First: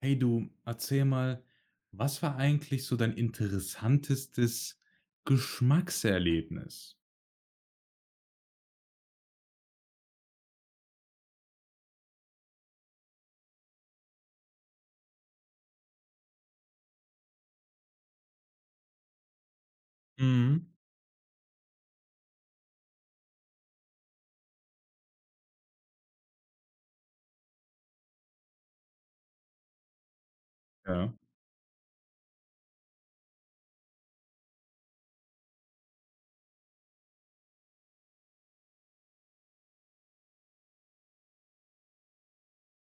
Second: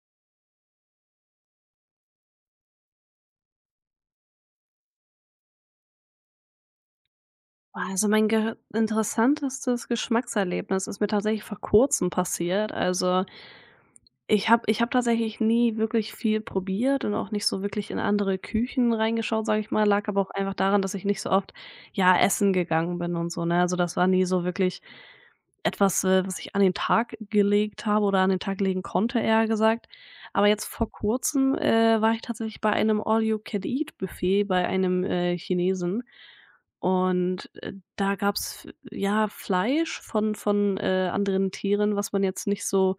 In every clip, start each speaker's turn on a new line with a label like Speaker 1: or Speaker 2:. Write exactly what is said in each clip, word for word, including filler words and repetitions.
Speaker 1: Hey du, erzähl mal, was war eigentlich so dein interessantestes Geschmackserlebnis?
Speaker 2: Also, mein ge interessantestes Geschmackserlebnis ist mir tatsächlich vor Kurzem passiert. Also, ich habe ich habe tatsächlich nie wirklich viel probiert und auch nicht so wirklich in andere Küchen reingeschaut, sage ich mal. Lag aber auch einfach
Speaker 1: Mhm.
Speaker 2: daran, dass ich nicht so oft, ja, essen gegangen bin und so, ne? Also, das war nie so wirklich etwas, äh, was ich an den Tag gelegt habe oder an den Tag legen konnte, eher gesagt. Aber jetzt vor
Speaker 1: Ja.
Speaker 2: Kurzem, äh, war ich tatsächlich bei einem All-You-Can-Eat-Buffet bei einem, äh, Chinesen. Und, äh, da gab's, ja, Fleisch von von, äh, anderen Tieren, was man jetzt nicht so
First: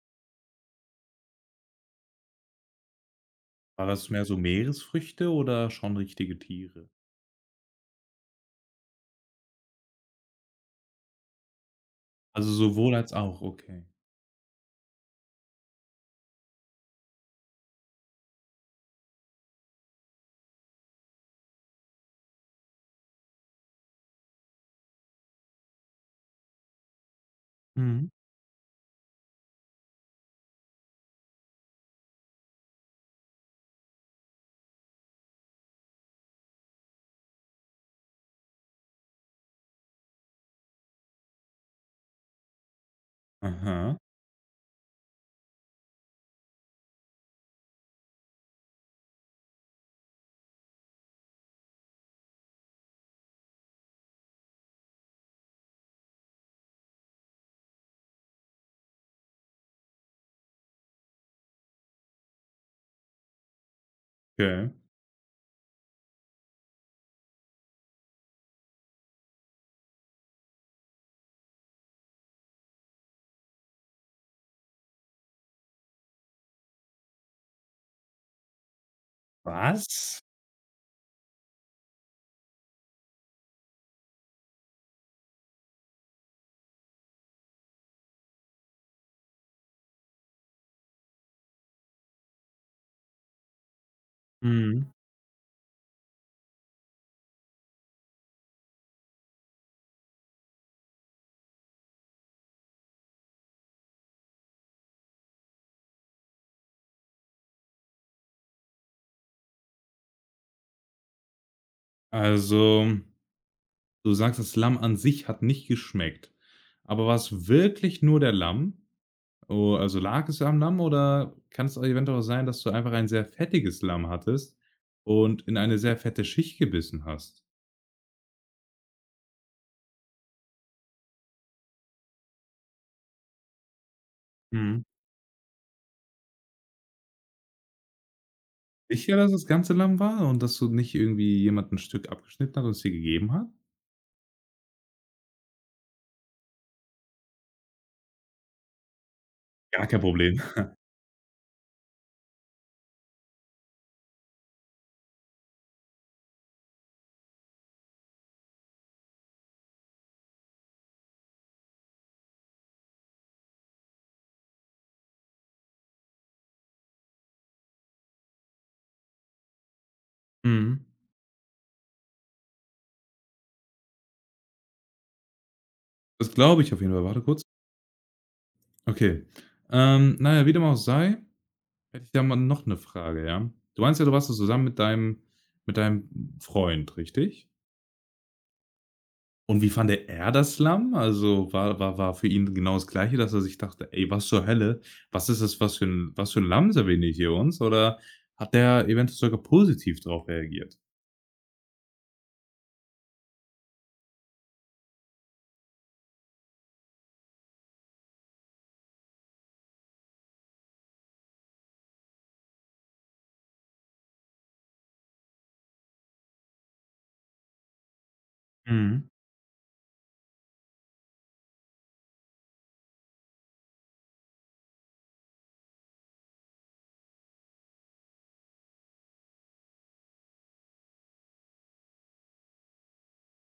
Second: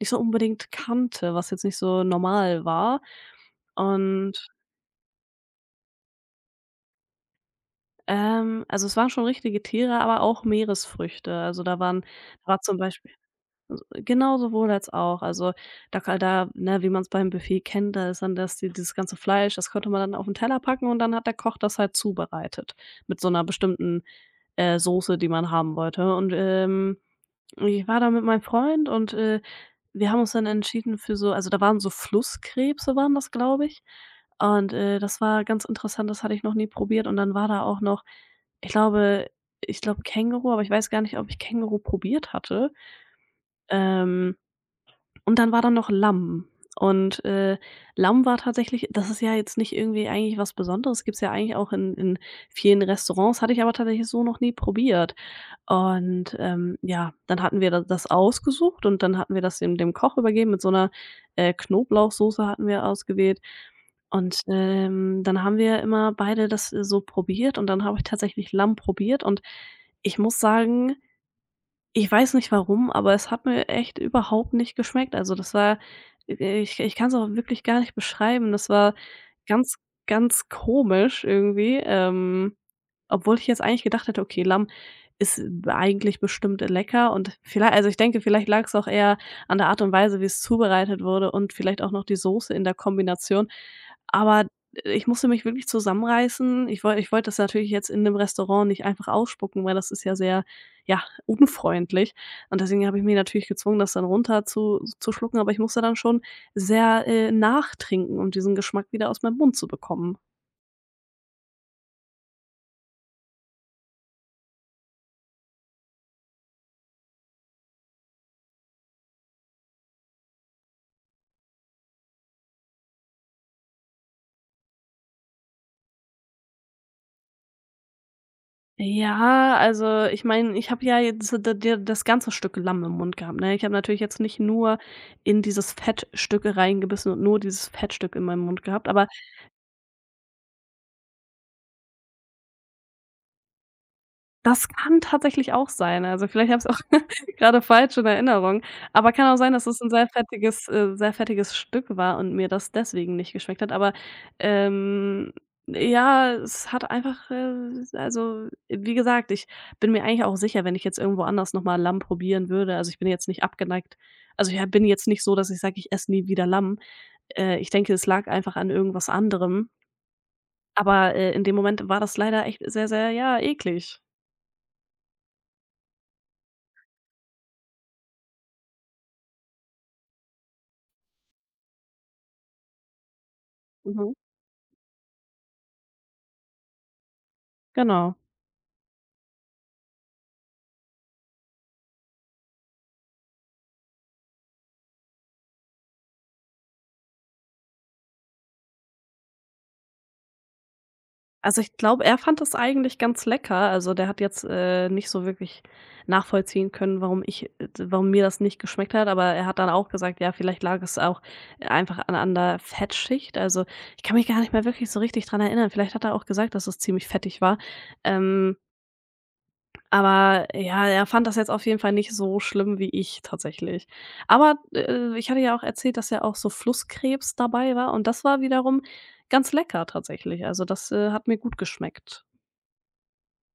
Speaker 2: nicht so unbedingt kannte, was jetzt nicht so normal war.
Speaker 1: War das mehr so
Speaker 2: Und,
Speaker 1: Meeresfrüchte oder schon richtige Tiere?
Speaker 2: ähm, also es waren schon richtige Tiere, aber auch Meeresfrüchte. Also da waren da
Speaker 1: Also
Speaker 2: war zum
Speaker 1: sowohl
Speaker 2: Beispiel
Speaker 1: als auch,
Speaker 2: s
Speaker 1: okay.
Speaker 2: genau, sowohl als auch. Also da ka da, ne, wie man es beim Buffet kennt, da ist dann das die dieses ganze Fleisch, das konnte man dann auf auf'n Teller packen und dann hat der Koch das halt zubereitet mit so einer bestimmten, äh, Soße, die man haben wollte. Und, ähm ich war
Speaker 1: Mhm.
Speaker 2: da mit meinem Freund und, äh, wir haben uns dann entschieden für so also, da waren so Flusskrebse waren das, glaube ich. Und, äh, das war ganz interessant, das hatte ich noch nie probiert und dann war da auch noch ich glaube ich glaube Känguru, aber ich weiß gar nicht, ob ich Känguru probiert hatte.
Speaker 1: Aha,
Speaker 2: Ähm, und dann war da noch Lamm. Und, äh, Lamm war tatsächlich das ist ja jetzt nicht irgendwie eigentlich was Besonderes, gibt's ja eigentlich auch in in vielen Restaurants, hatte ich aber tatsächlich so noch nie probiert. Und, ähm, ja, dann hatten wir da das ausgesucht und dann hatten wir das dem dem Koch übergeben. Mit so einer äh, Knoblauchsoße hatten wir ausgewählt. Und,
Speaker 1: okay.
Speaker 2: ähm, dann haben wir immer beide das äh, so probiert und dann habe ich tatsächlich Lamm probiert und ich muss sagen, ich weiß nicht warum, aber es hat mir echt überhaupt nicht geschmeckt. Also, das war äh, ich kann es auch wirklich gar nicht beschreiben. Das war ganz,
Speaker 1: Was?
Speaker 2: ganz komisch irgendwie, ähm, obwohl ich jetzt eigentlich gedacht hätte: „Okay, Lamm ist eigentlich bestimmt lecker“ und vielleicht, also, ich denke, vielleicht lag es auch eher an der Art und Weise, wie es zubereitet wurde und vielleicht auch noch die Soße in der Kombination. Aber
Speaker 1: Mhm.
Speaker 2: ich musste mich wirklich zusammenreißen. Ich wollte, ich wollte das natürlich jetzt in 'nem Restaurant nicht einfach ausspucken, weil das ist ja sehr, ja, unfreundlich. Und deswegen habe ich mich natürlich gezwungen, das dann runter zu zu schlucken, aber ich musste dann schon sehr, äh, nachtrinken, um diesen Geschmack wieder aus meinem Mund zu bekommen.
Speaker 1: Also, du sagst, das Lamm an sich hat nicht geschmeckt. Aber war es wirklich nur der Lamm? Oh, also lag es am Lamm oder kann's eventuell auch sein, dass du einfach ein sehr fettiges Lamm hattest und in eine sehr fette Schicht gebissen hast?
Speaker 2: Ja, also ich meine, ich habe ja jetzt d d das ganze Stück Lamm im Mund gehabt, ne? Ich habe natürlich jetzt nicht nur
Speaker 1: Mhm.
Speaker 2: in dieses Fettstück reingebissen und nur dieses Fettstück in meinem Mund gehabt, aber
Speaker 1: Sicher, dass es ganze Lamm war und dass du nicht irgendwie jemand 'n Stück abgeschnitten hat und es dir gegeben hat?
Speaker 2: das kann tatsächlich auch sein. Also, vielleicht habe ich es auch gerade falsch in Erinnerung. Aber kann auch sein, dass es
Speaker 1: Gar
Speaker 2: ein
Speaker 1: kein
Speaker 2: sehr
Speaker 1: Problem.
Speaker 2: fettiges äh, sehr fettiges Stück war und mir das deswegen nicht geschmeckt hat. Aber, ähm, ja, es hat einfach, äh also, wie gesagt, ich bin mir eigentlich auch sicher, wenn ich jetzt irgendwo anders noch mal Lamm probieren würde, also, ich bin jetzt nicht abgeneigt, also, ich bin jetzt nicht so, dass ich sage, ich esse nie wieder Lamm. Äh, ich denke, es lag einfach an irgendwas anderem.
Speaker 1: Mhm.
Speaker 2: Aber, äh, in dem Moment war das leider echt sehr, sehr, ja, eklig.
Speaker 1: Das glaube ich auf jeden Fall. Warte kurz. Okay. Ähm, na ja, wie dem auch sei, hätte ich da mal noch eine Frage, ja? Du meinst ja, du
Speaker 2: Mhm.
Speaker 1: warst da zusammen mit deinem mit deinem Freund, richtig?
Speaker 2: Genau.
Speaker 1: Und wie fand er das Slum? Also, war war war für ihn genau das Gleiche, dass er sich dachte: „Ey, was zur Hölle? Was ist das was für ein was für ein Lamm servieren die hier uns?“ Oder hat der eventuell sogar positiv darauf reagiert?
Speaker 2: Also, ich glaube, er fand das eigentlich ganz lecker. Also, der hat jetzt, äh, nicht so wirklich nachvollziehen können, warum ich äh, warum mir das nicht geschmeckt hat, aber er hat dann auch gesagt: „Ja, vielleicht lag es auch einfach an an der Fettschicht.“ Also, ich kann mich gar nicht mehr wirklich so richtig dran erinnern. Vielleicht hat er auch gesagt, dass es ziemlich fettig war. Ähm
Speaker 1: Mhm.
Speaker 2: Aber ja, er fand das jetzt auf jeden Fall nicht so schlimm wie ich tatsächlich. Aber, äh, ich hatte ja auch erzählt, dass ja auch so Flusskrebs dabei war und das war wiederum ganz lecker tatsächlich. Also, das, äh, hat mir gut geschmeckt.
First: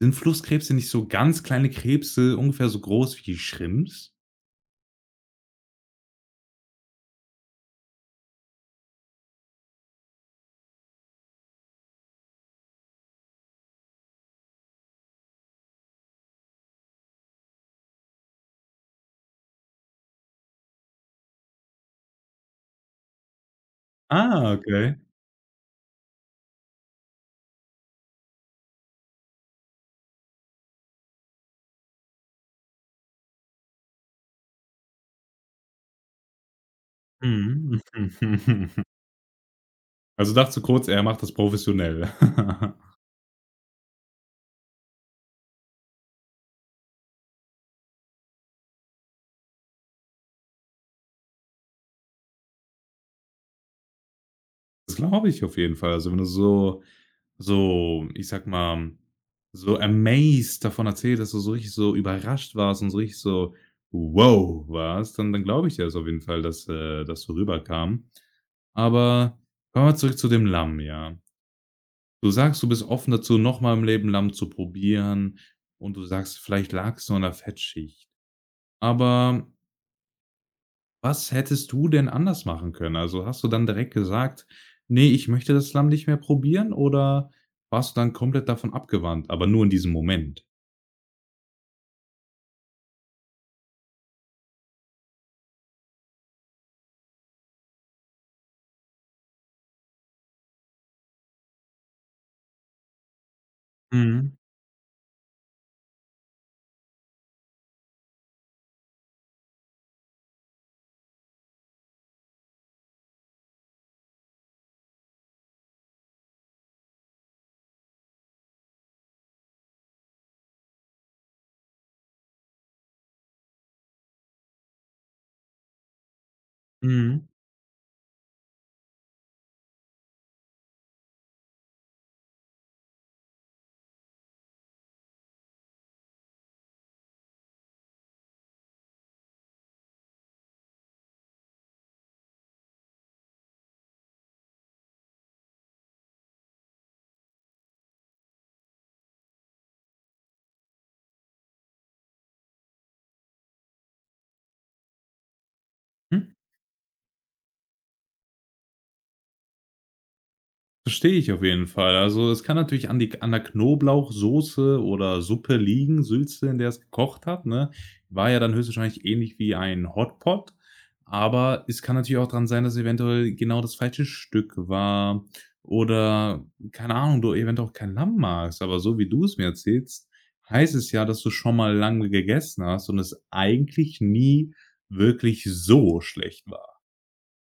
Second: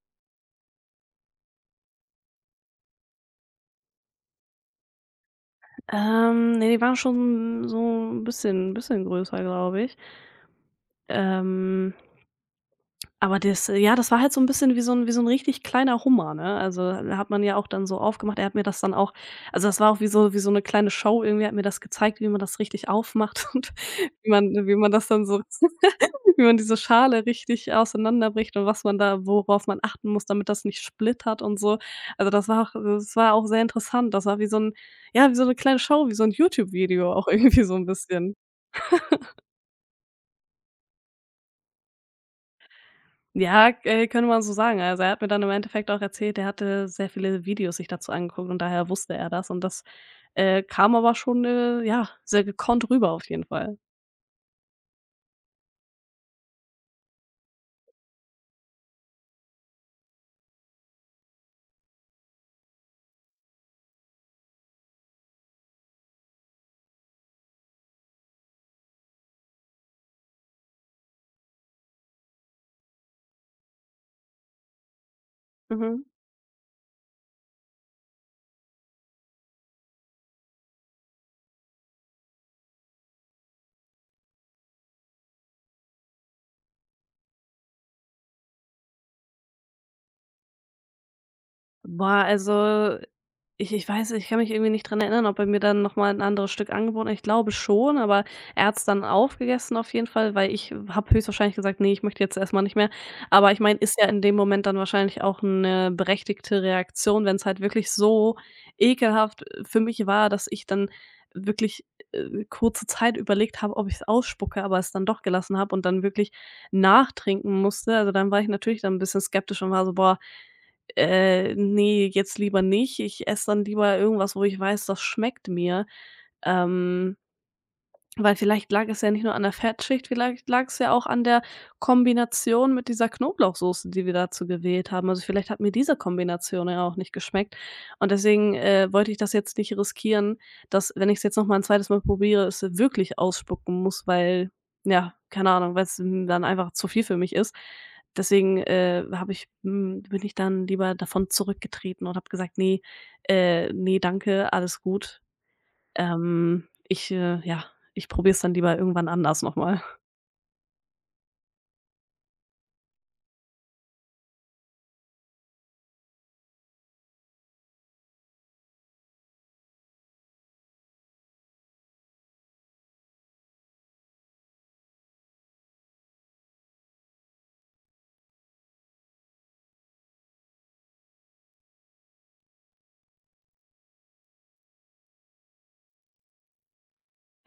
Speaker 1: Sind Flusskrebse nicht so ganz kleine Krebse, ungefähr so groß wie Schrimps?
Speaker 2: Ähm, ne, die waren schon so ein bisschen bisschen größer, glaube ich. Ähm Aber das, äh, ja, das war halt so 'n bisschen wie so 'n wie so 'n richtig kleiner Hummer, ne? Also, äh, hat man ja auch dann so aufgemacht. Er hat mir das dann auch, also, das war auch wie so wie so 'ne kleine Show irgendwie. Hat mir das gezeigt, wie man das richtig aufmacht und wie man
Speaker 1: Ah,
Speaker 2: wie man
Speaker 1: okay.
Speaker 2: das dann so wie man diese Schale richtig auseinanderbricht und was man da worauf man achten muss, damit das nicht splittert und so. Also, das war auch, das war auch sehr interessant. Das war wie so 'n, ja, wie so 'ne kleine Show, wie so 'n YouTube-Video auch irgendwie so
Speaker 1: Mhm.
Speaker 2: 'n bisschen.
Speaker 1: Also, dachte so kurz, er macht das professionell.
Speaker 2: Ja, äh, könnte man so sagen. Also, er hat mir dann im Endeffekt auch erzählt, er hatte sehr viele Videos sich dazu angeguckt und daher wusste er das und das, äh, kam aber schon, äh, ja, sehr gekonnt rüber auf jeden Fall.
Speaker 1: Das glaube ich auf jeden Fall. Also, wenn du so so, ich sag mal, so amazed davon erzählt, dass du so richtig so überrascht warst und so richtig so wow warst, dann dann glaube ich dir das auf jeden Fall, dass, äh das so rüberkam. Aber kommen wir zurück zu dem Lamm, ja. Du sagst, du bist offen dazu, noch mal im Leben Lamm zu probieren und du
Speaker 2: Mhm.
Speaker 1: sagst, vielleicht lag's nur an der Fettschicht. Aber was hättest du denn anders machen können? Also, hast du dann direkt gesagt: „Nee, ich möchte das Lamm nicht mehr probieren“, oder warst du dann komplett davon abgewandt, aber nur in diesem Moment?
Speaker 2: Boah, also ich ich weiß ich kann mich irgendwie nicht dran erinnern, ob er mir dann noch mal 'n anderes Stück angeboten hat. Ich glaube schon, aber er hat's dann aufgegessen auf jeden Fall, weil ich habe höchstwahrscheinlich gesagt: „Nee, ich möchte jetzt erstmal nicht mehr.“ Aber ich meine, ist ja in dem
Speaker 1: Mhm,
Speaker 2: Moment dann wahrscheinlich auch eine berechtigte Reaktion, wenn es halt wirklich so ekelhaft, äh, für mich war, dass ich dann wirklich, äh, kurze Zeit überlegt habe, ob ich es ausspucke, aber es dann doch gelassen habe und dann wirklich nachtrinken musste. Also, dann war ich natürlich dann ein bisschen skeptisch und war so: „Boah“, äh, ne, jetzt lieber nicht. Ich esse dann lieber irgendwas, wo ich weiß, das schmeckt mir. Ähm
Speaker 1: mhm.
Speaker 2: weil vielleicht lag es ja nicht nur an der Fettschicht, vielleicht lag es ja auch an der Kombination mit dieser Knoblauchsoße, die wir dazu gewählt haben. Also, vielleicht hat mir diese Kombination ja auch nicht geschmeckt und deswegen, äh, wollte ich das jetzt nicht riskieren, dass, wenn ich es jetzt noch mal 'n zweites. Mal probiere, es wirklich ausspucken muss, weil, ja, keine Ahnung, weil es dann einfach zu viel für mich ist. Deswegen, äh, habe ich hm, bin ich dann lieber davon zurückgetreten und habe gesagt: „Nee, äh, ne, danke, alles gut.“
Speaker 1: Hm?
Speaker 2: ähm, ich, äh ja, ich probiere es dann lieber irgendwann anders noch mal.
Speaker 1: Verstehe ich auf jeden Fall. Also, es kann natürlich an die an der Knoblauchsoße oder Suppe liegen, Sülze, in der es gekocht hat, ne? War ja dann höchstwahrscheinlich ähnlich wie ein Hotpot, aber es kann natürlich auch dran sein, dass eventuell genau das falsche Stück war oder, keine Ahnung, du eventuell auch kein Lamm magst, aber so wie du es mir erzählst, heißt es ja, dass du schon mal lange gegessen hast und es eigentlich nie wirklich so schlecht war.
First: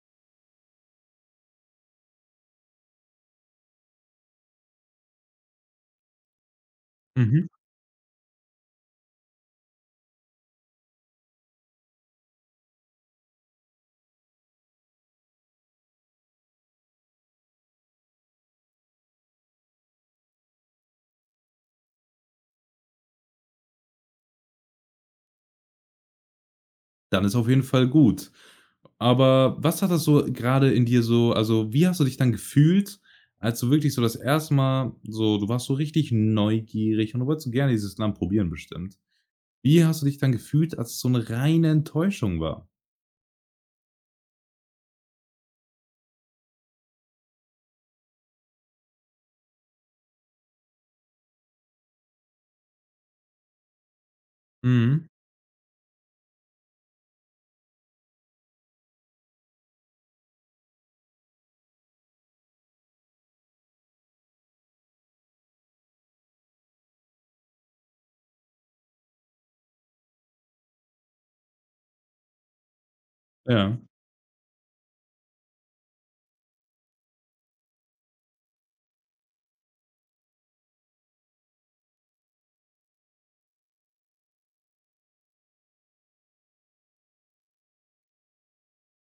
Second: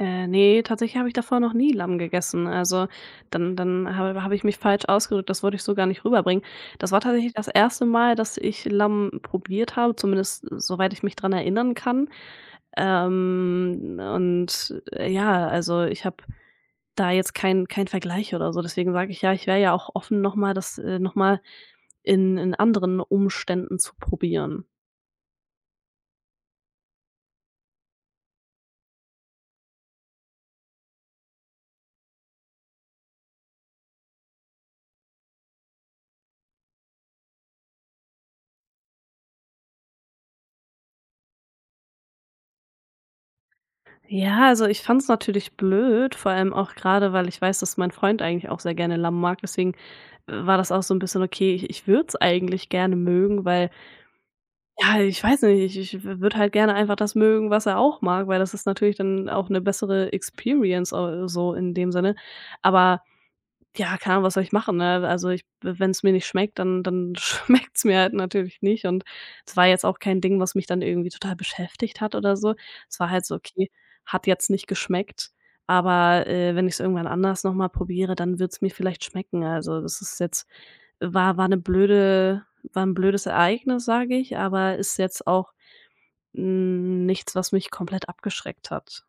Speaker 2: Äh, ne, tatsächlich habe ich davor noch nie Lamm gegessen. Also, dann dann habe habe ich mich falsch ausgedrückt, das wollte ich so gar nicht rüberbringen. Das war tatsächlich
Speaker 1: Mhm.
Speaker 2: das erste Mal, dass ich Lamm probiert habe, zumindest äh, soweit ich mich dran erinnern kann. Ähm, und, äh, ja, also, ich habe da jetzt keinen keinen Vergleich oder so. Deswegen sage ich ja, ich wäre ja auch offen, noch mal das, äh noch mal in in anderen Umständen zu probieren.
Speaker 1: Dann ist auf jeden Fall gut. Aber was hat das so gerade in dir so also, wie hast du dich dann gefühlt, als du wirklich so das erste. Mal so du warst so richtig neugierig und du wolltest so gerne dieses Land probieren bestimmt. Wie hast du dich dann gefühlt, als es so eine reine Enttäuschung war?
Speaker 2: Ja, also ich fand's natürlich blöd, vor allem auch gerade, weil ich weiß, dass mein Freund eigentlich auch sehr gerne Lamm mag. Deswegen, äh, war das auch so ein bisschen okay. Ich ich würde es eigentlich gerne mögen, weil, ja,
Speaker 1: Mhm,
Speaker 2: ich weiß nicht, ich ich würde halt gerne einfach das mögen, was er auch mag, weil das ist natürlich dann auch eine bessere Experience, äh, so in dem Sinne. Aber ja, keine Ahnung, was soll ich machen, ne? Also, ich w wenn's mir nicht schmeckt, dann dann schmeckt es mir halt natürlich nicht und es war jetzt auch kein Ding, was mich dann irgendwie total beschäftigt hat oder so. Es war halt so: „Okay,
Speaker 1: ja.
Speaker 2: hat jetzt nicht geschmeckt, aber, äh, wenn ich es irgendwann anders noch mal probiere, dann wird es mir vielleicht schmecken.“ Also, das ist jetzt, war war 'ne blöde war ein blödes Ereignis, sage ich, aber ist jetzt auch, hm, nichts, was mich komplett abgeschreckt hat.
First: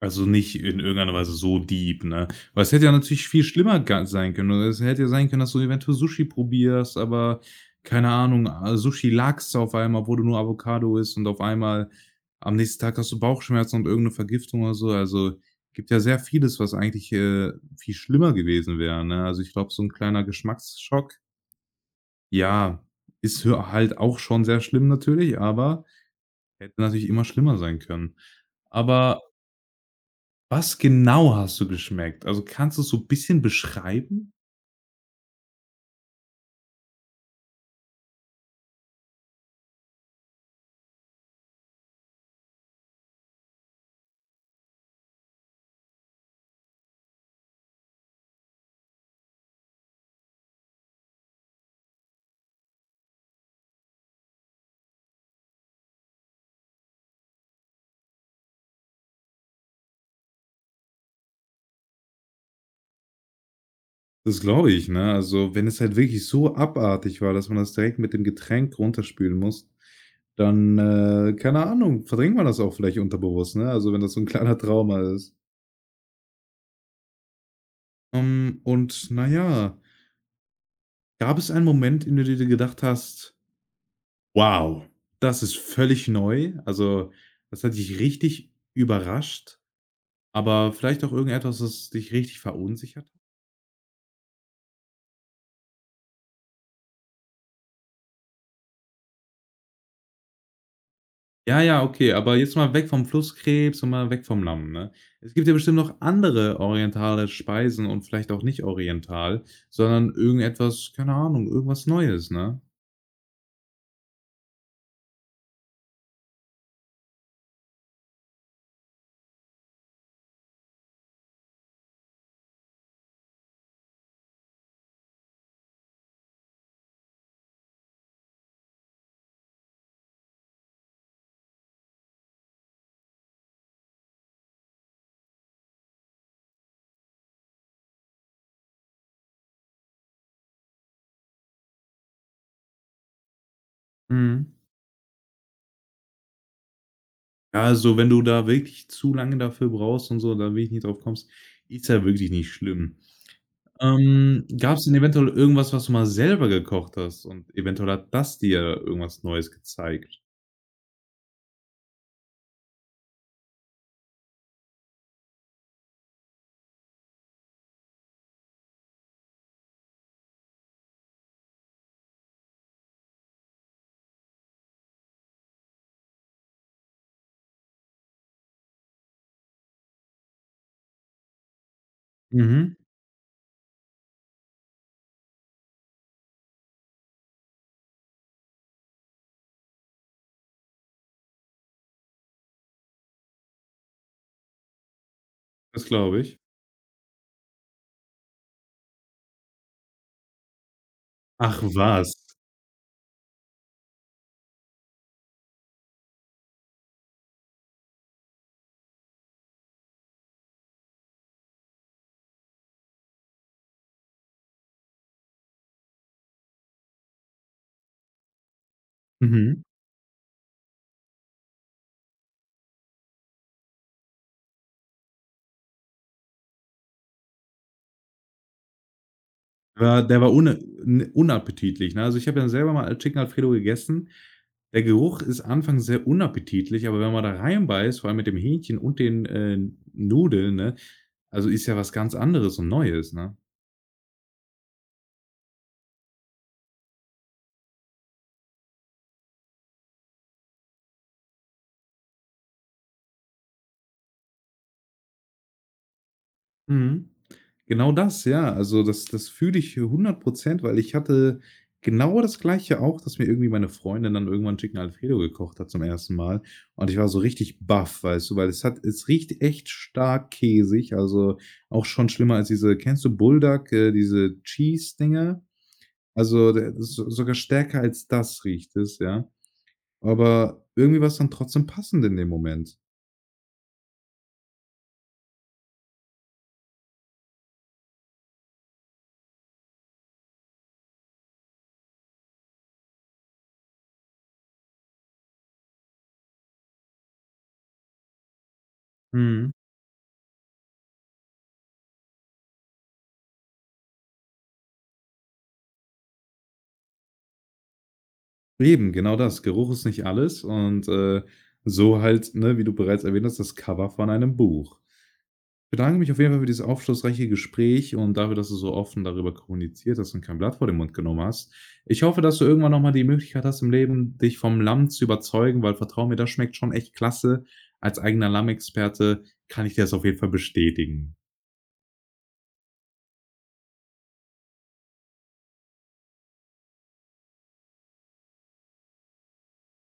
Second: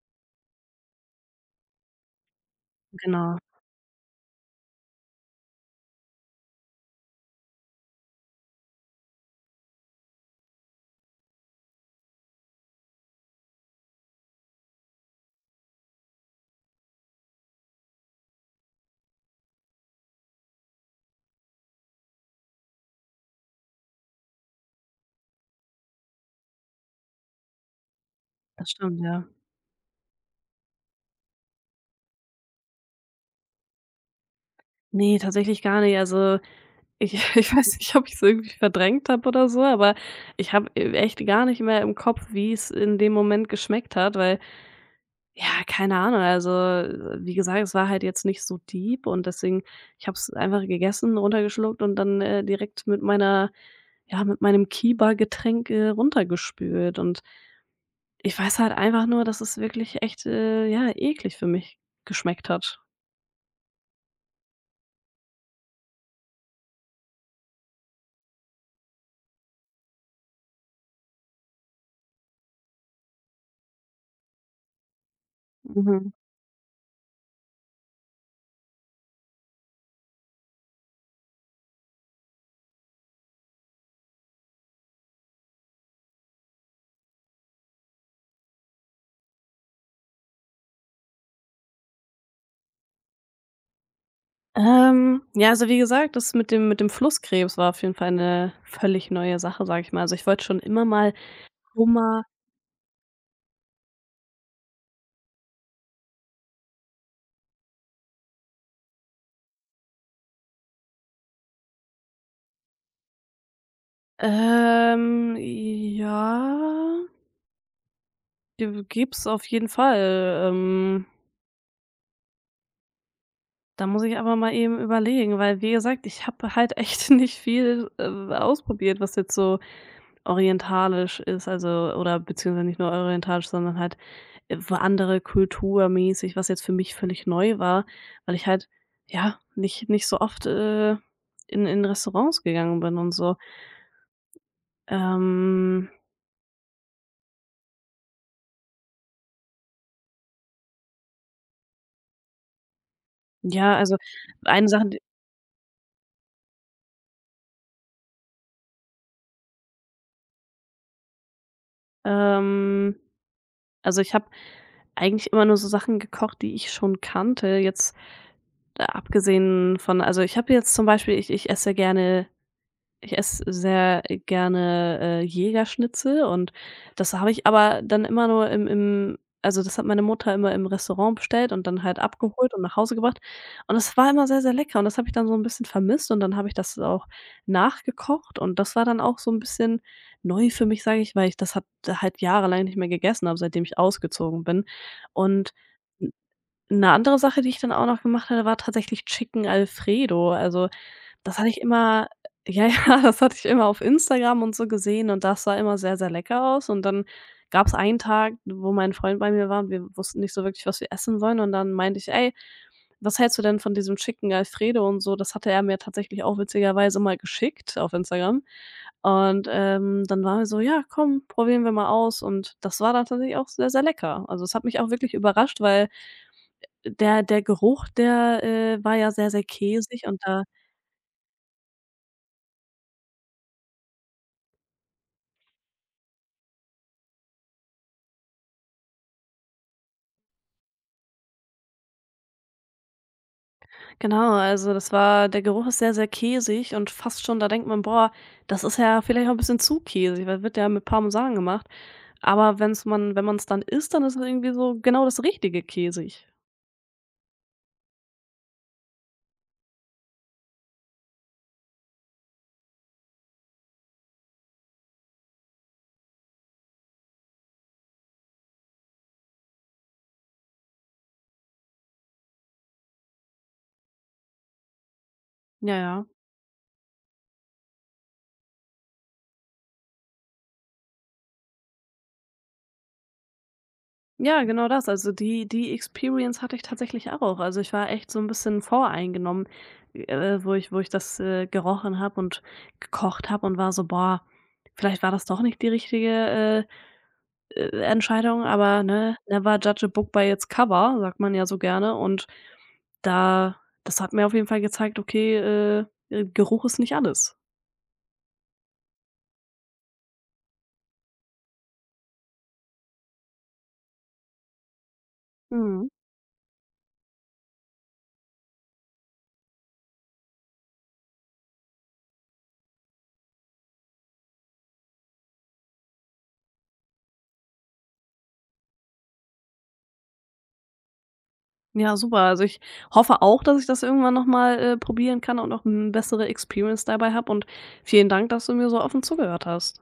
Speaker 1: Also nicht in irgendeiner Weise so deep, ne? Weil es hätte ja natürlich
Speaker 2: Genau,
Speaker 1: viel schlimmer ga sein können. Oder es hätte ja sein können, dass du eventuell Sushi probierst, aber keine Ahnung, äh, Sushi-Lachs auf einmal, wo du nur Avocado isst und auf einmal am nächsten Tag hast du Bauchschmerzen und irgendeine Vergiftung oder so. Also, gibt ja sehr vieles, was eigentlich, äh, viel schlimmer gewesen wäre, ne? Also, ich glaube, so ein kleiner Geschmacksschock, ja, ist hö halt auch schon sehr schlimm natürlich, aber hätte natürlich immer schlimmer sein können.
Speaker 2: das stimmt,
Speaker 1: Aber
Speaker 2: ja.
Speaker 1: was genau hast du geschmeckt? Also, kannst du's so ein bisschen beschreiben?
Speaker 2: Ne, tatsächlich gar nicht. Also, ich ich weiß nicht, ob ich es irgendwie verdrängt habe oder so, aber ich habe e echt gar nicht mehr im Kopf, wie es in dem Moment geschmeckt hat, weil, ja, keine Ahnung. Also, äh, wie gesagt, es war halt jetzt nicht so deep und deswegen ich habe es einfach gegessen, runtergeschluckt und dann, äh, direkt mit meiner ja, mit meinem Kiba-Getränk, äh, runtergespült und ich weiß halt einfach nur, dass es wirklich echt, äh, ja, eklig für mich geschmeckt hat.
Speaker 1: Das glaube ich, ne? Also, wenn es halt wirklich so abartig war, dass man das direkt mit dem Getränk runterspülen muss, dann, äh, keine Ahnung, verdrängt man das auch vielleicht unterbewusst, ne? Also, wenn das so ein kleiner Trauma ist.
Speaker 2: Mhm.
Speaker 1: Ähm, und naja, gab es einen Moment, in dem du dir gedacht hast: „Wow, das ist völlig neu.“ Also, das hat dich richtig überrascht, aber vielleicht auch irgendetwas, das dich richtig verunsichert hat?
Speaker 2: Ähm, ja, also wie gesagt, das mit dem mit dem Flusskrebs war auf jeden Fall eine völlig neue Sache, sage ich mal. Also, ich wollte schon immer mal
Speaker 1: Ja, ja, okay,
Speaker 2: Hummer,
Speaker 1: aber jetzt mal weg vom Flusskrebs und mal weg vom Lamm, ne? Es gibt ja bestimmt noch andere orientale Speisen und vielleicht auch nicht oriental, sondern irgendetwas, keine Ahnung, irgendwas Neues, ne?
Speaker 2: ähm, ja, g gibt's auf jeden Fall. Ähm, da muss ich aber mal eben überlegen, weil wie gesagt, ich habe halt echt nicht viel, äh, ausprobiert, was jetzt so orientalisch ist, also oder beziehungsweise nicht nur orientalisch, sondern halt, äh, war andere Kulturmäßig, was jetzt für mich völlig neu war, weil ich halt, ja, nicht nicht so oft, äh, in in Restaurants gegangen bin und so.
Speaker 1: Mhm.
Speaker 2: Ähm,
Speaker 1: Ja, also, wenn du da wirklich zu lange dafür brauchst und so, da wirklich nicht drauf kommst, ist ja wirklich nicht schlimm.
Speaker 2: ja, also
Speaker 1: Ähm,
Speaker 2: eine
Speaker 1: gab es
Speaker 2: Sache,
Speaker 1: denn
Speaker 2: d
Speaker 1: eventuell irgendwas, was du mal selber gekocht hast und eventuell hat das dir irgendwas Neues gezeigt?
Speaker 2: ähm also ich habe eigentlich immer nur so Sachen gekocht, die ich schon kannte, jetzt, äh, abgesehen von, also ich habe jetzt zum Beispiel, ich ich esse gerne, ich esse sehr gerne, äh, Jägerschnitzel und das habe ich aber dann immer nur im im also, das hat meine Mutter immer im Restaurant bestellt und dann halt abgeholt und
Speaker 1: Mhm,
Speaker 2: nach Hause gebracht und das war immer sehr, sehr lecker und das habe ich dann so ein bisschen vermisst und dann habe ich das auch nachgekocht und das war dann auch so ein bisschen neu für mich, sage ich, weil ich das hat, äh, halt jahrelang nicht mehr gegessen habe, seitdem ich ausgezogen bin. Und
Speaker 1: das glaube ich.
Speaker 2: eine andere Sache, die ich dann auch noch gemacht hatte, war tatsächlich Chicken Alfredo. Also, das hatte ich
Speaker 1: Ach
Speaker 2: immer
Speaker 1: was?
Speaker 2: ja, ja, das hatte ich immer auf Instagram und so gesehen und das sah immer sehr, sehr lecker aus. Und dann gab es einen Tag, wo mein Freund bei mir war und wir wussten nicht so wirklich, was wir essen sollen. Und dann meinte ich: „Ey, was hältst du denn von diesem Chicken Alfredo und so?“ Das hatte er mir tatsächlich auch witzigerweise mal geschickt auf Instagram. Und,
Speaker 1: Mhm.
Speaker 2: ähm, dann waren wir so: „Ja, komm, probieren wir mal aus.“ Und das war dann tatsächlich auch sehr, sehr lecker. Also, es hat mich auch wirklich überrascht, weil der der Geruch, der, äh, war ja sehr, sehr
Speaker 1: Ja,
Speaker 2: käsig
Speaker 1: der
Speaker 2: und
Speaker 1: war
Speaker 2: da
Speaker 1: une n unappetitlich, ne? Also, ich habe ja selber mal Chicken Alfredo gegessen. Der Geruch ist anfangs sehr unappetitlich, aber wenn man da reinbeißt, vor allem mit dem Hähnchen und den, äh, Nudeln, ne, also, ist ja was ganz anderes und Neues, ne?
Speaker 2: genau, also das war, der Geruch ist sehr, sehr käsig und fast schon da denkt man: „Boah, das ist ja vielleicht auch ein bisschen zu käsig“, weil wird ja mit Parmesan gemacht. Aber wenn's man wenn man es dann isst, dann ist es irgendwie so genau das Richtige käsig.
Speaker 1: Mhm. Genau das, ja. Also, das das fühle ich hundert Prozent, weil ich hatte genau das Gleiche auch, dass mir irgendwie meine Freundin dann irgendwann Chicken Alfredo gekocht hat zum ersten Mal und ich war so richtig baff, weißt du, weil es hat es riecht echt stark käsig, also, auch schon schlimmer als diese kennst du Bulldog, äh, diese Cheese-Dinger?
Speaker 2: Ja, ja.
Speaker 1: Also, d so sogar stärker als das riecht es, ja. Aber irgendwie war es dann trotzdem passend in dem Moment.
Speaker 2: Ja, genau das. Also die die Experience hatte ich tatsächlich auch. Also, ich war echt so ein bisschen voreingenommen, äh, wo ich wo ich das, äh, gerochen habe und gekocht habe und war so: „Boah, vielleicht war das doch nicht die richtige, äh äh, Entscheidung“, aber, ne,
Speaker 1: Mhm.
Speaker 2: never judge a book by its cover, sagt man ja so gerne. Und da das hat mir auf jeden Fall gezeigt, okay, äh, äh, Geruch ist nicht alles.
Speaker 1: Eben, genau das. Geruch ist nicht alles und, äh, so halt, ne, wie du bereits erwähnt hast, das Cover von einem Buch. Ich
Speaker 2: Mhm.
Speaker 1: bedanke mich auf jeden Fall für dieses aufschlussreiche Gespräch und dafür, dass du so offen darüber kommuniziert hast und kein Blatt vor den Mund genommen hast. Ich hoffe, dass du irgendwann noch mal die Möglichkeit hast im Leben, dich vom Lamm zu überzeugen, weil vertrau mir, das schmeckt schon echt klasse. Als eigener Lammexperte kann ich dir das auf jeden Fall bestätigen.
Speaker 2: Ja, super. Also, ich hoffe auch, dass ich das irgendwann noch mal, äh, probieren kann und auch 'n bessere Experience dabei habe und vielen Dank, dass du mir so offen zugehört hast.